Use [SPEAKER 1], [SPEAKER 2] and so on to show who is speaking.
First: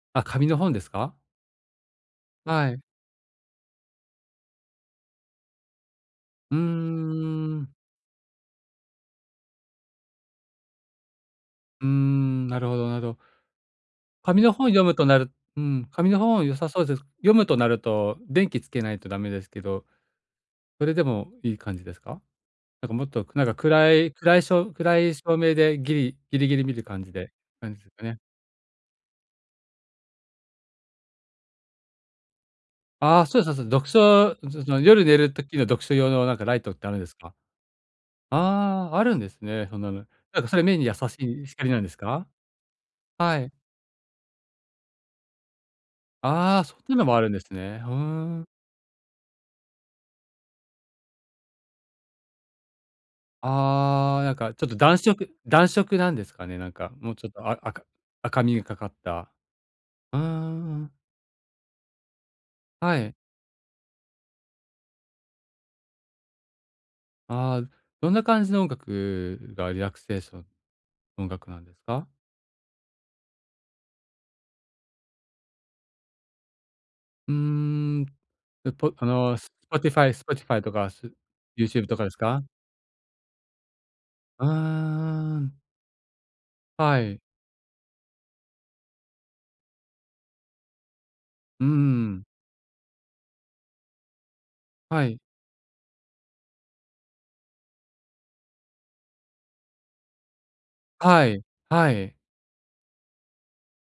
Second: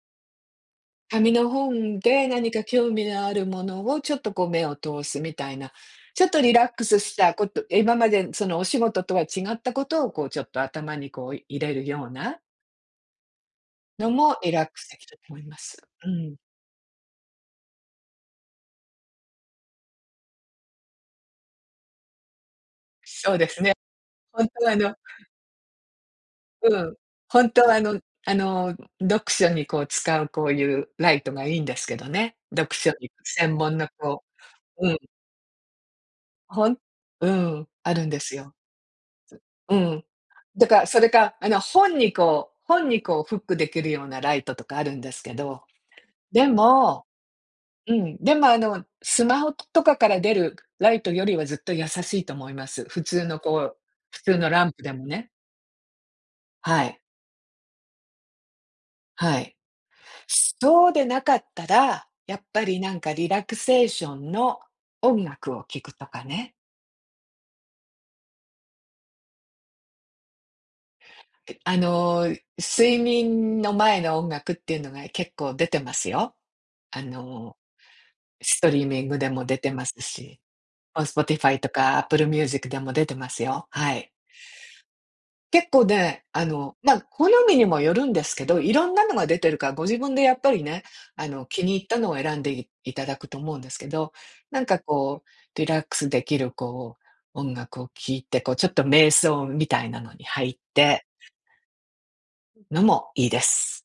[SPEAKER 1] あ、紙の本ですか？
[SPEAKER 2] 紙の本で何か
[SPEAKER 1] はい。
[SPEAKER 2] 興味のあるものを、ちょっとこう目を通すみたいな、ちょっとリ
[SPEAKER 1] うんう
[SPEAKER 2] ラックス
[SPEAKER 1] ん
[SPEAKER 2] したこ
[SPEAKER 1] うんう
[SPEAKER 2] と
[SPEAKER 1] ん。
[SPEAKER 2] 今までそのお仕事とは違ったことを、こうちょっと頭にこう入れ
[SPEAKER 1] う
[SPEAKER 2] る
[SPEAKER 1] ー
[SPEAKER 2] ような
[SPEAKER 1] ん、なるほど、なるほど。
[SPEAKER 2] のも、
[SPEAKER 1] 紙
[SPEAKER 2] リ
[SPEAKER 1] の本
[SPEAKER 2] ラッ
[SPEAKER 1] を
[SPEAKER 2] ク
[SPEAKER 1] 読
[SPEAKER 2] ス
[SPEAKER 1] む
[SPEAKER 2] 出
[SPEAKER 1] と
[SPEAKER 2] 来る
[SPEAKER 1] なる
[SPEAKER 2] と思いま
[SPEAKER 1] う
[SPEAKER 2] す。
[SPEAKER 1] ん、
[SPEAKER 2] う
[SPEAKER 1] 紙の
[SPEAKER 2] ん。
[SPEAKER 1] 本良さそうぜす。読むとなると、電気点けないとダメですけど、それでもいい感じですか？なんかもっと
[SPEAKER 2] そ
[SPEAKER 1] く
[SPEAKER 2] う
[SPEAKER 1] なん
[SPEAKER 2] で
[SPEAKER 1] か
[SPEAKER 2] すね。
[SPEAKER 1] 暗い暗い
[SPEAKER 2] ほん
[SPEAKER 1] しょ
[SPEAKER 2] と
[SPEAKER 1] う
[SPEAKER 2] はあの
[SPEAKER 1] 暗い照明でギリギリギリ見る
[SPEAKER 2] うん、
[SPEAKER 1] 感じで
[SPEAKER 2] ほんと
[SPEAKER 1] 感
[SPEAKER 2] は
[SPEAKER 1] じ
[SPEAKER 2] あ
[SPEAKER 1] す
[SPEAKER 2] の、
[SPEAKER 1] かね？
[SPEAKER 2] あの読書にこう使うこういう、ライトがいいんですけどね。読書に
[SPEAKER 1] ああ、そうそう
[SPEAKER 2] 専
[SPEAKER 1] そう、
[SPEAKER 2] 門
[SPEAKER 1] 読
[SPEAKER 2] のこ
[SPEAKER 1] 書 [unintelligible] その
[SPEAKER 2] ううん。
[SPEAKER 1] 夜寝る時の読書用のなんかライ
[SPEAKER 2] ほ
[SPEAKER 1] トっ
[SPEAKER 2] ん
[SPEAKER 1] てあるんです
[SPEAKER 2] う
[SPEAKER 1] か？
[SPEAKER 2] ん、あるんですよ。
[SPEAKER 1] ああ、あるんですね。
[SPEAKER 2] ずう
[SPEAKER 1] そんなの。
[SPEAKER 2] ん。
[SPEAKER 1] なんかそれ
[SPEAKER 2] だ
[SPEAKER 1] 目
[SPEAKER 2] か
[SPEAKER 1] に
[SPEAKER 2] ら
[SPEAKER 1] 優
[SPEAKER 2] そ
[SPEAKER 1] し
[SPEAKER 2] れか、
[SPEAKER 1] い
[SPEAKER 2] あの
[SPEAKER 1] 光なんです
[SPEAKER 2] 本に
[SPEAKER 1] か？
[SPEAKER 2] こう本にこうフ
[SPEAKER 1] は
[SPEAKER 2] ッ
[SPEAKER 1] い。
[SPEAKER 2] ク出来るようなライトとかあるんですけど。で
[SPEAKER 1] ああ、そういう
[SPEAKER 2] も
[SPEAKER 1] のもあるんですね。ふ
[SPEAKER 2] う
[SPEAKER 1] ー
[SPEAKER 2] ん、で
[SPEAKER 1] ん。
[SPEAKER 2] もあの、スマホとかから出るライトよりはずっと優しいと思います。普通のこう、
[SPEAKER 1] あ
[SPEAKER 2] 普
[SPEAKER 1] あ、なん
[SPEAKER 2] 通の
[SPEAKER 1] かち
[SPEAKER 2] ラ
[SPEAKER 1] ょっ
[SPEAKER 2] ン
[SPEAKER 1] と
[SPEAKER 2] プで
[SPEAKER 1] 暖
[SPEAKER 2] もね。
[SPEAKER 1] 色暖色なんですかね、なん
[SPEAKER 2] は
[SPEAKER 1] か、
[SPEAKER 2] い。
[SPEAKER 1] もうちょっとあ赤赤みがかかった。
[SPEAKER 2] はい。
[SPEAKER 1] うー
[SPEAKER 2] そう
[SPEAKER 1] ん。
[SPEAKER 2] でなかったら、やっぱりな
[SPEAKER 1] は
[SPEAKER 2] ん
[SPEAKER 1] い。
[SPEAKER 2] かリラクセーションの音楽を聴くとかね。
[SPEAKER 1] ああ。どんな感じの音楽が、リラクセーション音楽
[SPEAKER 2] え、
[SPEAKER 1] なんで
[SPEAKER 2] あ
[SPEAKER 1] すか？
[SPEAKER 2] の、睡眠の前の音楽っていうのが結構出てますよ。あ
[SPEAKER 1] うー
[SPEAKER 2] の、
[SPEAKER 1] ん。
[SPEAKER 2] スト
[SPEAKER 1] う
[SPEAKER 2] リー
[SPEAKER 1] ぽ
[SPEAKER 2] ミ
[SPEAKER 1] あ
[SPEAKER 2] ングで
[SPEAKER 1] の、
[SPEAKER 2] も出てます
[SPEAKER 1] Spotify、
[SPEAKER 2] し、
[SPEAKER 1] Spotify とか、
[SPEAKER 2] あ、
[SPEAKER 1] す
[SPEAKER 2] Spotify と
[SPEAKER 1] YouTube
[SPEAKER 2] か
[SPEAKER 1] とかです
[SPEAKER 2] Apple
[SPEAKER 1] か？
[SPEAKER 2] Music でも出てますよ。はい。
[SPEAKER 1] うーん。
[SPEAKER 2] 結構ね、あの、ま、
[SPEAKER 1] はい。
[SPEAKER 2] 好みにもよるんですけど、いろんなのが出てるから、ご自分でやっぱりね、あの、気
[SPEAKER 1] うん、う
[SPEAKER 2] に入ったのを
[SPEAKER 1] ーん。
[SPEAKER 2] 選んでいいただくと思うんですけど。なんか
[SPEAKER 1] はい。
[SPEAKER 2] こう、リラックス出来るこう音楽を聴いて、こうちょっと瞑想みたいなのに入って。
[SPEAKER 1] はい、はい。
[SPEAKER 2] のも、いいです。